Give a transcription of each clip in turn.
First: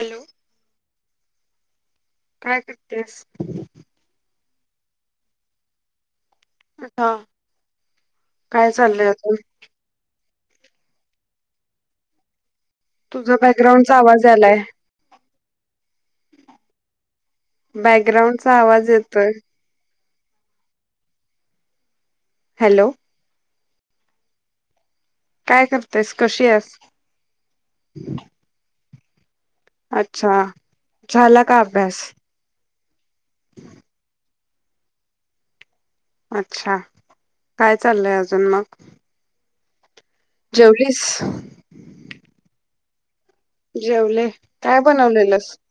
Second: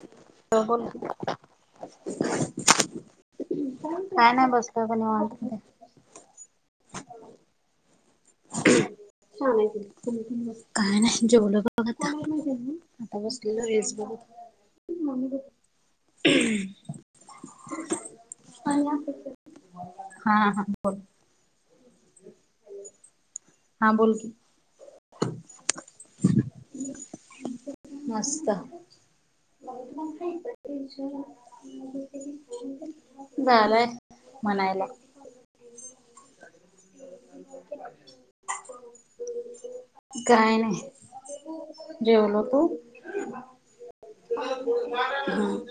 Hello बोल की काय करतेस काय नाही बसलोय पण हा [unintelligible] काय चाललंय आता काय नाही जेवल बघ आता आता तुझा बसलेलो हेस बॅकग्राउंडचा आवाज आलाय बघत बॅकग्राउंडचा आवाज येतोय. हा हा बोल हॅलो हा बोल की काय करतेस. कशी आहेस. मस्त अच्छा झाला का अभ्यास झालय म्हणायला अच्छा काय चाललंय आजुन काय नाही. जेवलीस जेवलो तू. जेवले काय बनवलेलंस हम्म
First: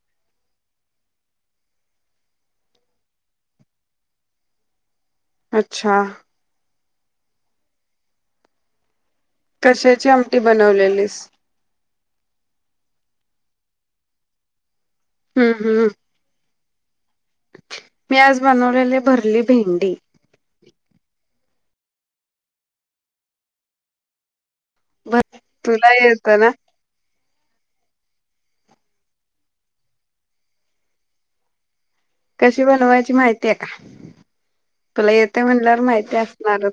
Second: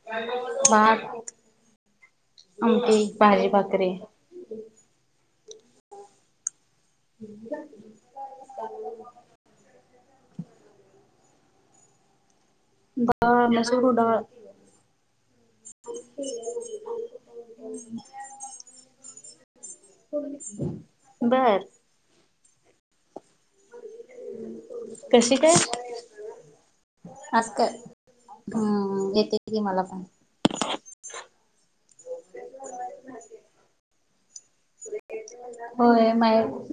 [unintelligible] आमटी भाजी भाकरी. अच्छा. [inaudible] कशाची आमटी बनवलेलीस. डळ मसूर डळ. [inaudible] हम्म हम्म मी आज बनवलेले भरली भेंडी. बर भर कशी काय. तुला येतं ना आज कर हम्म येते की मला पण. कशी बनवायची माहिती आहे का. तुला येतंय म्हणल्यावर होय माहिती असणारच.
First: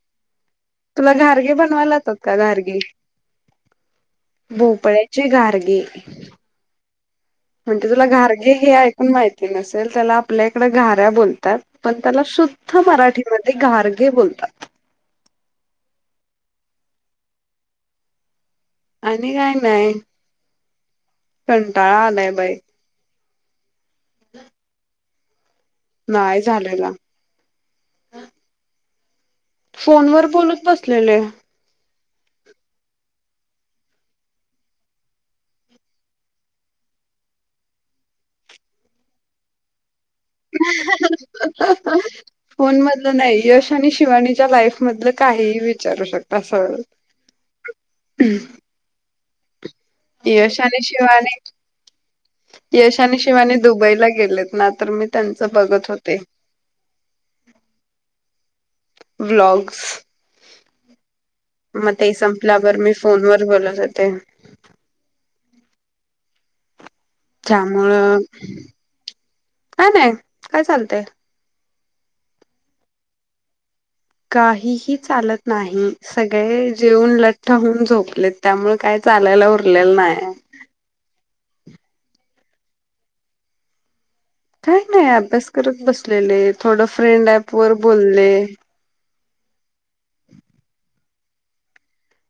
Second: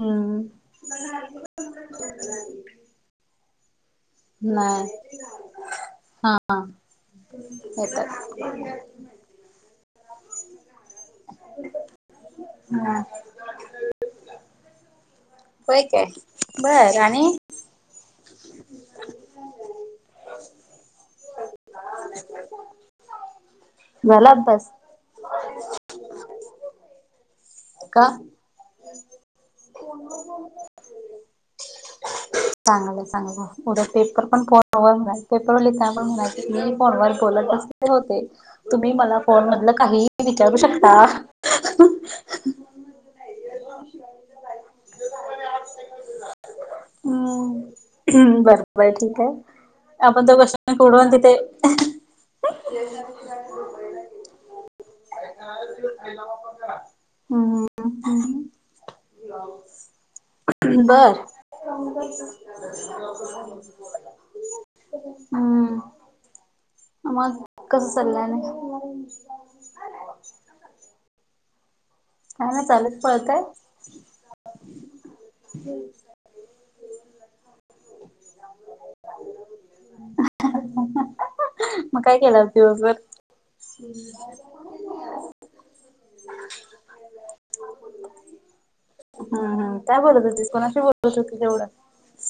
हम तुला घारगे बनवायला येतात का घारगे. नाही भोपळ्याचे घारगे हा. म्हणजे तुला येतात घारगे हे ऐकून माहिती नसेल त्याला आपल्या इकडे गऱ्या बोलतात. पण त्याला शुद्ध हा मराठीमध्ये घारघे बोलतात. होय काय बरं आणि. [inaudible] आणि काय नाही. [inaudible] कंटाळा आलाय बाई. झाला अभ्यास. नाही झालेला. का [inaudible] फोनवर बोलत बसलेले [inaudible] चांगल चांगलय उद्या पेपर पण फोनवर पेपरवरि पण मी फोनवर बोलतच होते तुम्ही मला फोन मधल काहीही [unintelligible] फोन मधलं नाही यश आणि शिवानीच्या लाईफमधलं काहीही विचारू शकता सगळ. हम्म बरं बरं ठीक आहे. यश आणि आपण [unintelligible] शिवानी तिथे. [inaudible] यश आणि शिवानी दुबईला गेलेत ना तर मी त्यांचं बघत होते हम ह. ब्लॉग्स. बरं [inaudible] संपल्यावर मी फोनवर बोलत होते हम् मग कसं त्यामुळं चाललंय आणि. काय नाही काय चालतय. हा ना चालेूच पळतय. काहीही चालत नाही. सगळे जेऊन लठ्ठ होऊन झोपलेत त्यामुळे काय चालायला उरलेलं नाही. मग काय केलं आज दिवसभर. काही नाही अभ्यास करत बसलेले थोडं फ्रेंड ऍप वर बोलले. हम् हम काय बोलत होतीस कोणाशी बोलत होते एवढं.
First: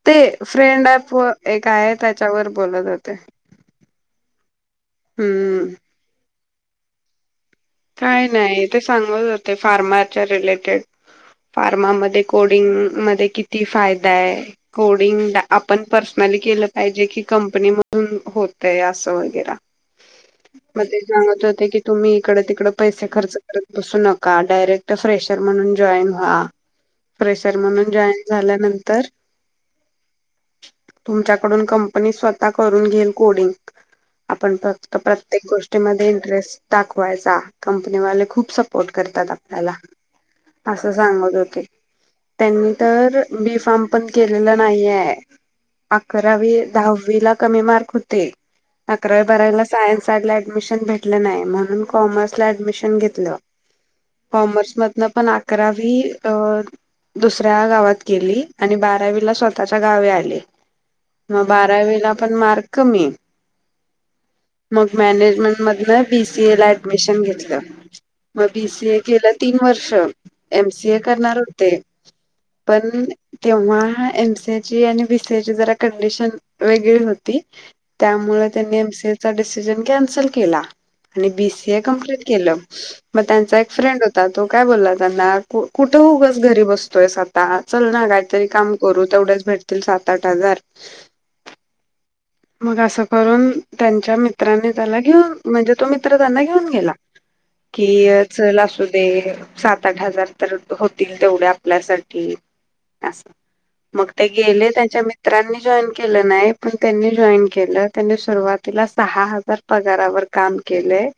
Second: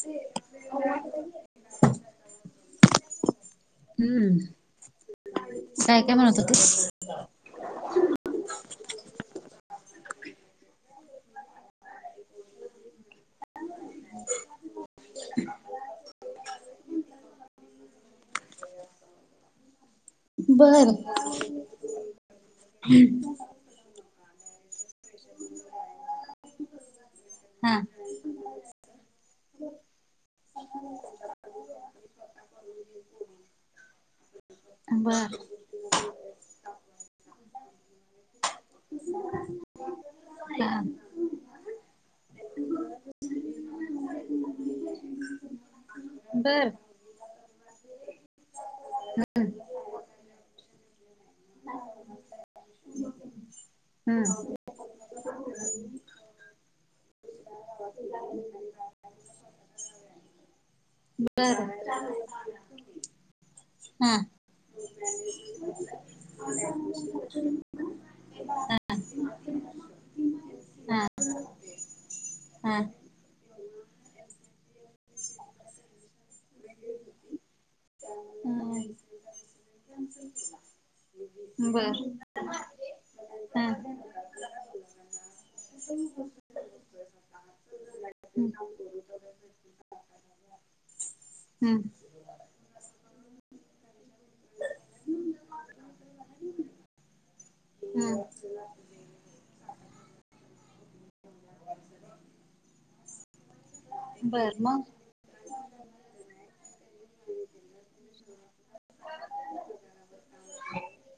ते फ्रेंड ऍप व एक आहे त्याच्यावर बोलत होते. हम्म. हम्म. काय काय म्हणत होतीस. [inaudible] काय नाही, ते सांगत होते फार्मारच्या रिलेटेड. फार्मा मधे, कोडिंग मध्ये, किती फायदा आहे? कोडिंग आपण पर्सनली केलं पाहिजे, की कंपनी मधून होतय असं वगैरेऽ मग बर. ते सांगत होते, की तुम्ही इकड, तिकड पैसे खर्च करतऽ बसू नका, डायरेक्ट फ्रेशर म्हणून जॉईन वाऽ प्रेसर हा म्हणून जॉईन झाल्यानंतरऽ तुमच्याकडून कंपनी स्वतः करून घेईल कोडिंग. आपण फक्त बर प्रत्येक गोष्टीमध्ये इंटरेस्ट दाखवायचा. कंपनी वाले खूप सपोर्ट करतात आपल्याला,,, हा असं सांगत होते. त्यांनी तर, बी फार्म पण केलेलं नाही आहेे. अकरावी, बर दहावी ला कमी मार्क होते. अकरावी, बारावीला सायन्स साईडला ऍडमिशन भेटले नाही,, म्हणून कॉमर्सऽ ऍडमिशन घेतलं हम्म हम्म कॉमर्स मधन पण अकरावी दुसऱ्या गावात गेली आणि बारावीला स्वतःच्या गावे आले मग बर बारावीला पण मार्क कमी हा मग मॅनेजमेंट मध बीसीए ला ऍडमिशन घेतलं मग बीसी ए केलं तीन वर्ष एमसी ए हा करणार होते हा पणऽ तेव्हा एम, सी, एक, ची आणि बी, सी, ए, ची जरा कंडिशन वेगळी होती. त्यामुळे त्यांनी हम्म एमसीएचा डिसिजन कॅन्सल केला,, आणि बीसीए बर कप्लीट केलं. मग त्यांचा हा एक हम्म फ्रेंड होता,, तो काय बोलला त्यांना, कुठं उगच घरी बसतोयसऽऽ चल ना काहीतरी काम करू, तेवढेच भेटतील सात, आठ हजार. हम्म, मग असं करून, त्यांच्या मित्रांनी त्याला घेऊन, म्हणजे तो मित्र त्यांना घेऊन गेला. कि, हम्म चल असू दे, सात आठ हजारऽ तर होतील तेवढ्या आपल्यासाठी,, अस,, मग ते बर गेले मग त्यांच्या मऽ मित्रांनी जॉन केलं नाही, पण त्यांनीऽ जॉईन केल, त्यांनी सुरुवातीला सहा हजार पगारावर काम केलयऽ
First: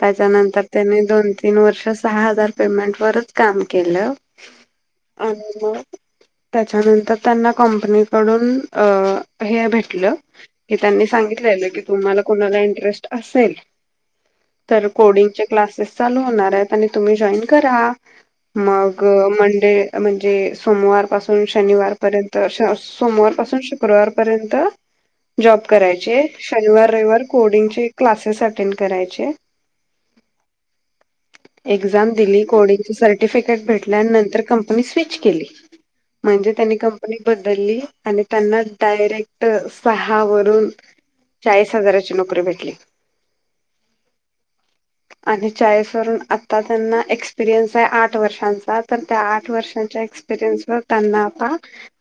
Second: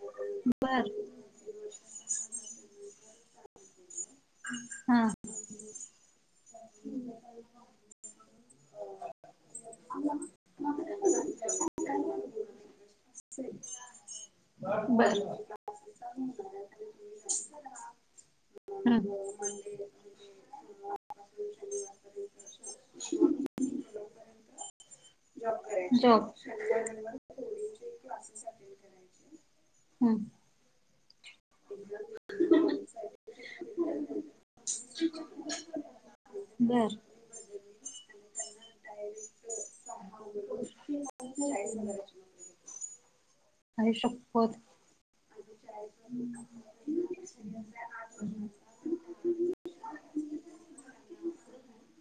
त्याच्यानंतर बर त्यांनी दोन तीन वर्ष सहा हजार पेमेंट वरच काम केलं. हां, आणि मग त्याच्यानंतर त्यांना कंपनीकडून हे भेटलं. कि त्यांनी सांगितलेलं की तुम्हाला कोणाला इंटरेस्ट असेलऽ तर बर कोडिंगचे क्लासेस चालू होणार आहेत, आणि तुम्ही जॉईन करा. हम्म मगऽ मंडे म्हणजे, सोमवार पासून शनिवारपर्यंत. सोमवार पासून शुक्रवार पर्यंत जॉब करायचे,, जॉब शनिवारऽ कोडींगचे क्लासेस अटेंड करायचेऽ हम्म एक्झाम दिली, कोडिंग सर्टिफिकेट भेटल्या नंतर कंपनी स्विच केली. म्हणजे त्यांनी बर कंपनी बदलली, आणि त्यांना डायरेक्टऽ सहा वरून, चाळीस हजाराची नोकरी भेटली. आई शप्पथ! ह आणि चाळीस वरून आता त्यांना एक्सपिरियन्स आहे आठ वर्षांचा,, तर त्या आठ वर्षांच्या एक्सऽ त्याना आता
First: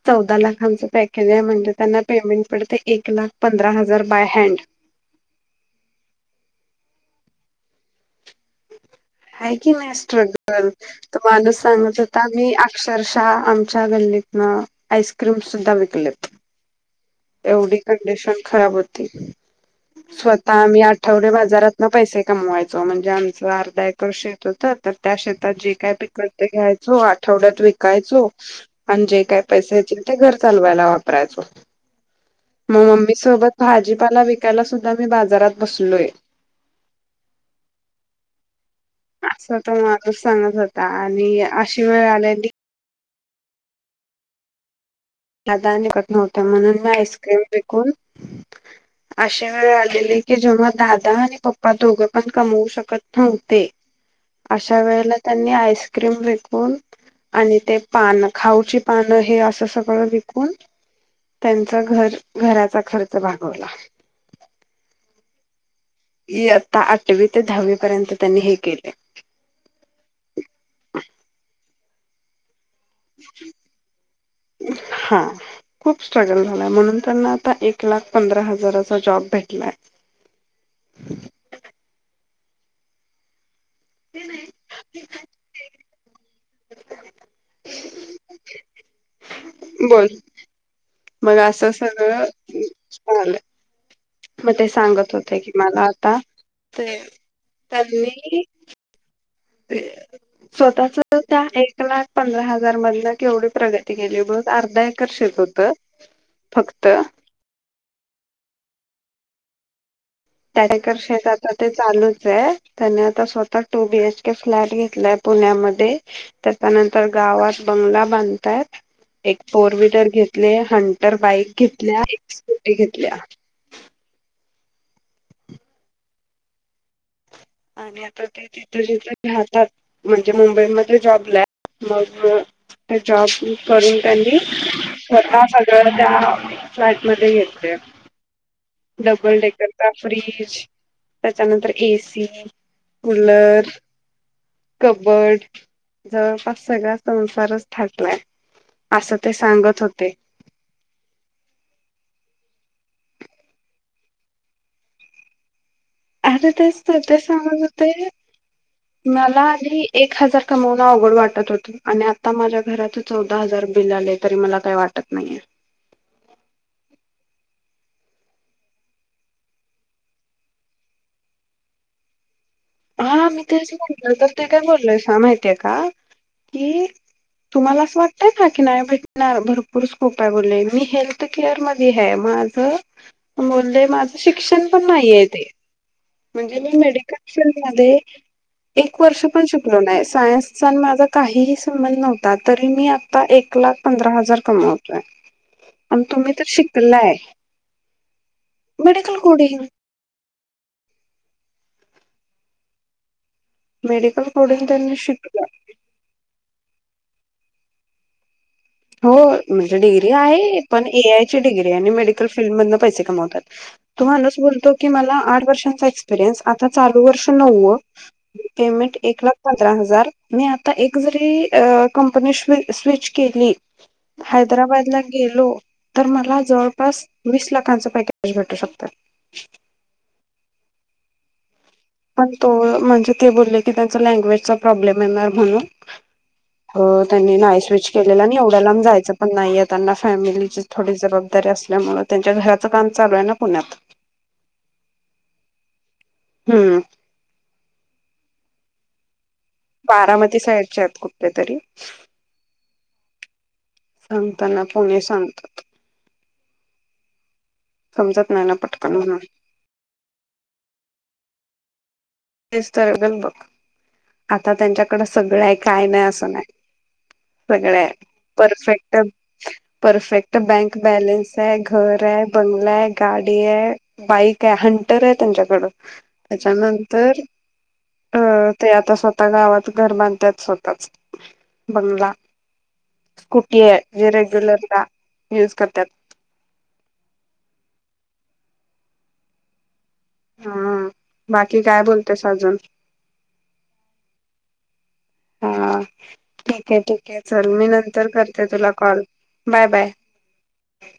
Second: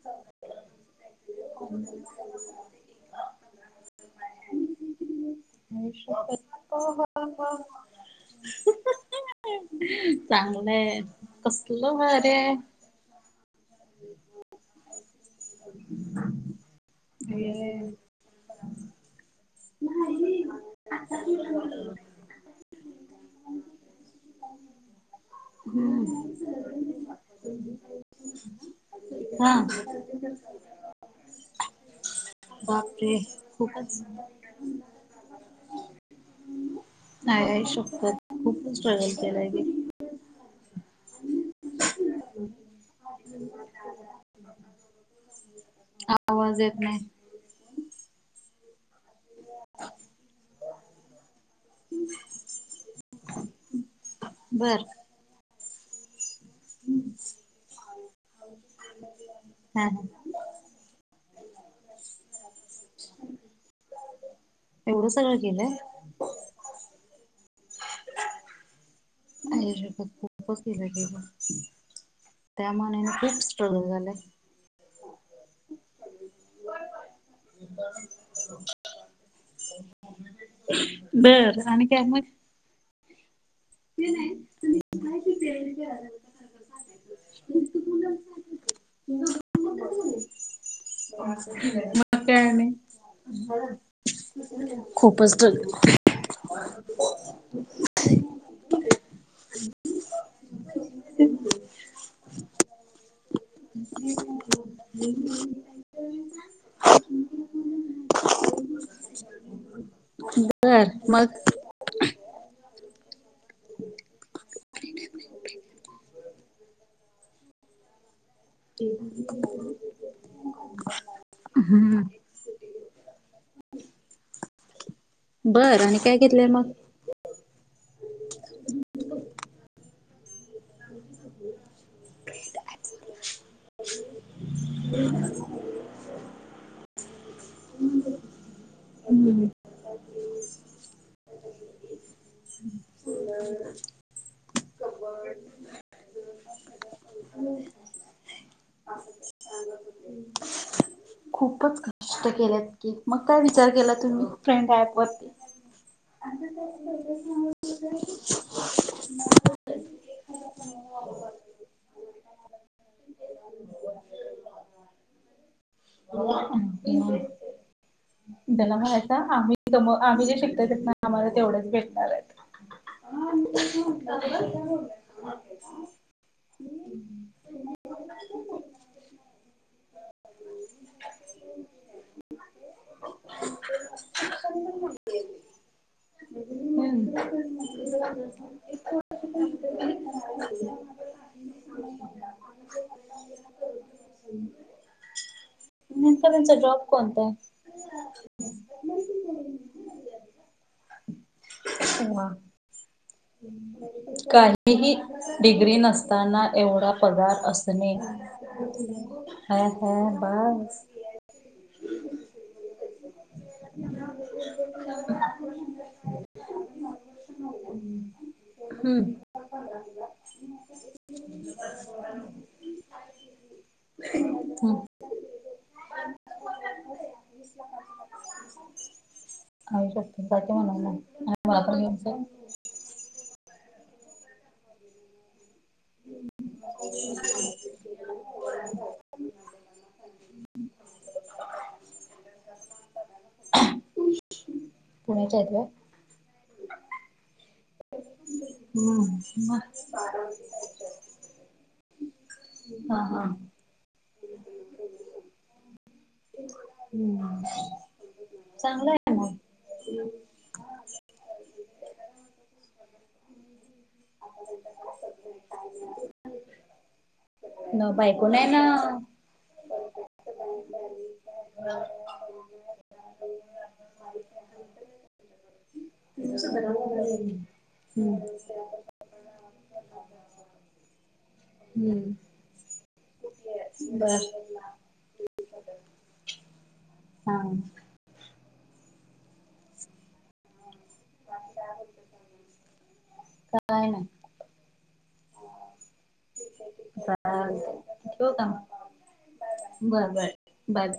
चौदा लाखांचं पॅकेज आह, म्हनजे त्यांना पेमेंट ऽ पण ते एक लाख पंधरा हजार बाय हँड. आई शप्पथ! आहे की नाही स्ट्रगल,, चांगलंय तर मानुस कसलं सांगत होता, भारी मीऽ आहे. अक्षरशः, आमच्या गल्लीतन आईस्क्रीम सुद्धा विकलेत. एवढी कंडिशन खराब होती. स्वतः आम्ही आठवडे बाजारात ना पैसे कमवायचो,, म्हणजे आमचं अर्धा एकर शेत त ऽ तर त्या शेतात जे काय हा पिकत ते घ्यायचो आठवड्यात विकायचो आणि जे काय पैसे येतील ते घर चालवायला वापरायचं मग मम्मी बापरे सोबत भाजीपाला विकायला सुद्धा मी बाजारात बसलोय नाही आईशप्पथ कुठून कळेल असं त मालाच सांगत होता आणि अशी वेळ आलेली [inaudible] साध नििकत नव्हत आवाज येत म्हणून मी नाही आईस्क्रीम विकून अे वेळ आलेले की जेव्हा दादा आणि पप्पा दोघं पण कमवू शकत नव्हते बर अशा वेळेला त्यांनी आईस्क्रीम विकून आणि ते पान खाऊची पान हे अस हा हा विकून त्यांचा घर घराचा खर्च भागवला एवढं सगळं केलंय इयत्ता आठवी ते दहावी पर्यंत त्यांनी हे केलेय. आई शप्पथ! खूपच केलय ग. त्या माना्याने खूप स्ट्रगल झालेय. हा खूप स्ट्रगल झाला म्हणून त्यांना आता एक लाख पंधरा हजार अस जॉब भेटलाय बर आणि काय मग ते नाही [unintelligible] मग बोल मग असं सगळं काय आणि झालंय. मग ते सांगत खूपच होते कि मला स्ट्रगल आता ते त्यांनी [unintelligible] स्वतःच त्या एक लाख पंधरा हजार मधन केवढी प्रगती केली म्ह अर्धा एकर शेत होत फक्त चार बर एकर मग शेतात ते चालूच आहे त्याने आता स्वतः टू बीएच के फ्लॅट घेतलाय पुण्यामध्ये त्याच्यानंतर गावात बंगला बांध तात एक फोर व्हीलर घेतले हंटर बाईक हम्म घेतल्या एक स्कूटी घेतल्या बरं आणि काय घेतलंय मग आणि आता ते तिथं जिथे राहतात म्हणजे मुंबईमध्ये जॉबला मग ते जॉब करून त्यांनी स्वतः सगळं त्या फ्लॅट मध्ये येते डबल हम्म डेकरचा फ्रीज त्याच्यानंतर एसी कुलर कबड जवळपास सगळा संसारच थाटलाय असं ते सांगत होते खूपच ख कष्ट केल्यात की मग काय विचार केला तुम्ही फ्रेंड ऍप वरती अरे तेच तर ते सांगत होते मला आधी एक हजार कमवण अवघड वाटत होतं आणि आता माझ्या घरात चौदा हजार बिल आले तरी मला काही वाटत नाहीये [unintelligible] त्याला म्हणायच आम्ही स आम्ही जे शिकत ना आम्हाला तेवढेच भेटणार आहेत हा मी तेच बोलल तर ते काय बोललोय सा माहितेय का की तुम्हाला असं वाटतय का की नाही भेटणार भरपूर स्कोप आहे बोले मी हेल्थ केअर मध्ये आहे मा मु माझं शिक्षण पण नाहीय ते म्हणजे मी मेडिकल हम्म. फीलड मध्ये एक वर्ष पण श नाही सायन्सचा माझा काहीही संबंध नव्हता तरी मी आता एक लाख पंधरा हजार कमावतोय आणि नेमका तुम्ही तर त्यांचा जॉब शिकलाय कोणता मेडिकल कुठेय म अ.. हम्म. मेडिकल कोडिंग काहीही त्यांनी शिकलं डिग्री नसताना एवढा पगार असणे. हो हा म्हणजे हा डिग्री आहे बस. पण ए, आय, ची डग्री आणि मेडिकल फीलल्डमधून पैसे कमवतात. तो माणुस बोलतो की मला आठ वर्षांचा एक्सपिरियन्स आता चालू वर्ष नवव पेमेंट हम्म एक लाख पंधरा हजार मी आता एक जरी कंपनी स्विच केली हम्म. हैदराबादला गेलो तर मला जवळपास वीस लाखांचं पॅकेज भेटू शकत. आ शकत त्या म्हणून नाही आणि मला पण घ्यायचंय पण तो म्हणजे ते बोलले की त्यांचा लँग्वेजचा प्रॉब्लेम येणार म्हणून हो त्यांनी नाय केलेला आणि एवढ्याला जायचं पण नाही आहे त्यांना फॅमिलीची थोडी जबाबदारी असल्यामुळे त्यांच्या घराच काम चालू आहे ना पुण्यात आता. पुण्याच्या का? हम्म. हम्म म. बारामती साईडच्या आहेत कुठ तरी. हा हा. सांगताना पुणे सांगतात. हम्म [unintelligible] समजत नाही ना पटकन म्हणून ह [unintelligible] तेच तर गल बघ आता त्यांच्याकडे सगळं आहे काय नाही असं नाही. सगळ्या न आहे बायको नाही ना परफेक्ट परफेक्ट बँक बॅलन्स आहे, घर आहे, बंगला आहे, गाडी आहे, बाईक आहे, हंटर आहे त्यांच्याकड ति सधरा [unintelligible] तर अ ते आता स्वतः गावात घर बांधतात स्वतःच. हम्म. स्कुटी आहे जे बर रेग्युलरला युज करतात. हा. हा बाकी काय बोलतेस अजून? काय नाही. हा. ठीक आहे, ठीक आहे चल मी चालतंय. नंतर ठेवू करते का तुला मग? Call bye, bye. बरं बरं. Bye, bye.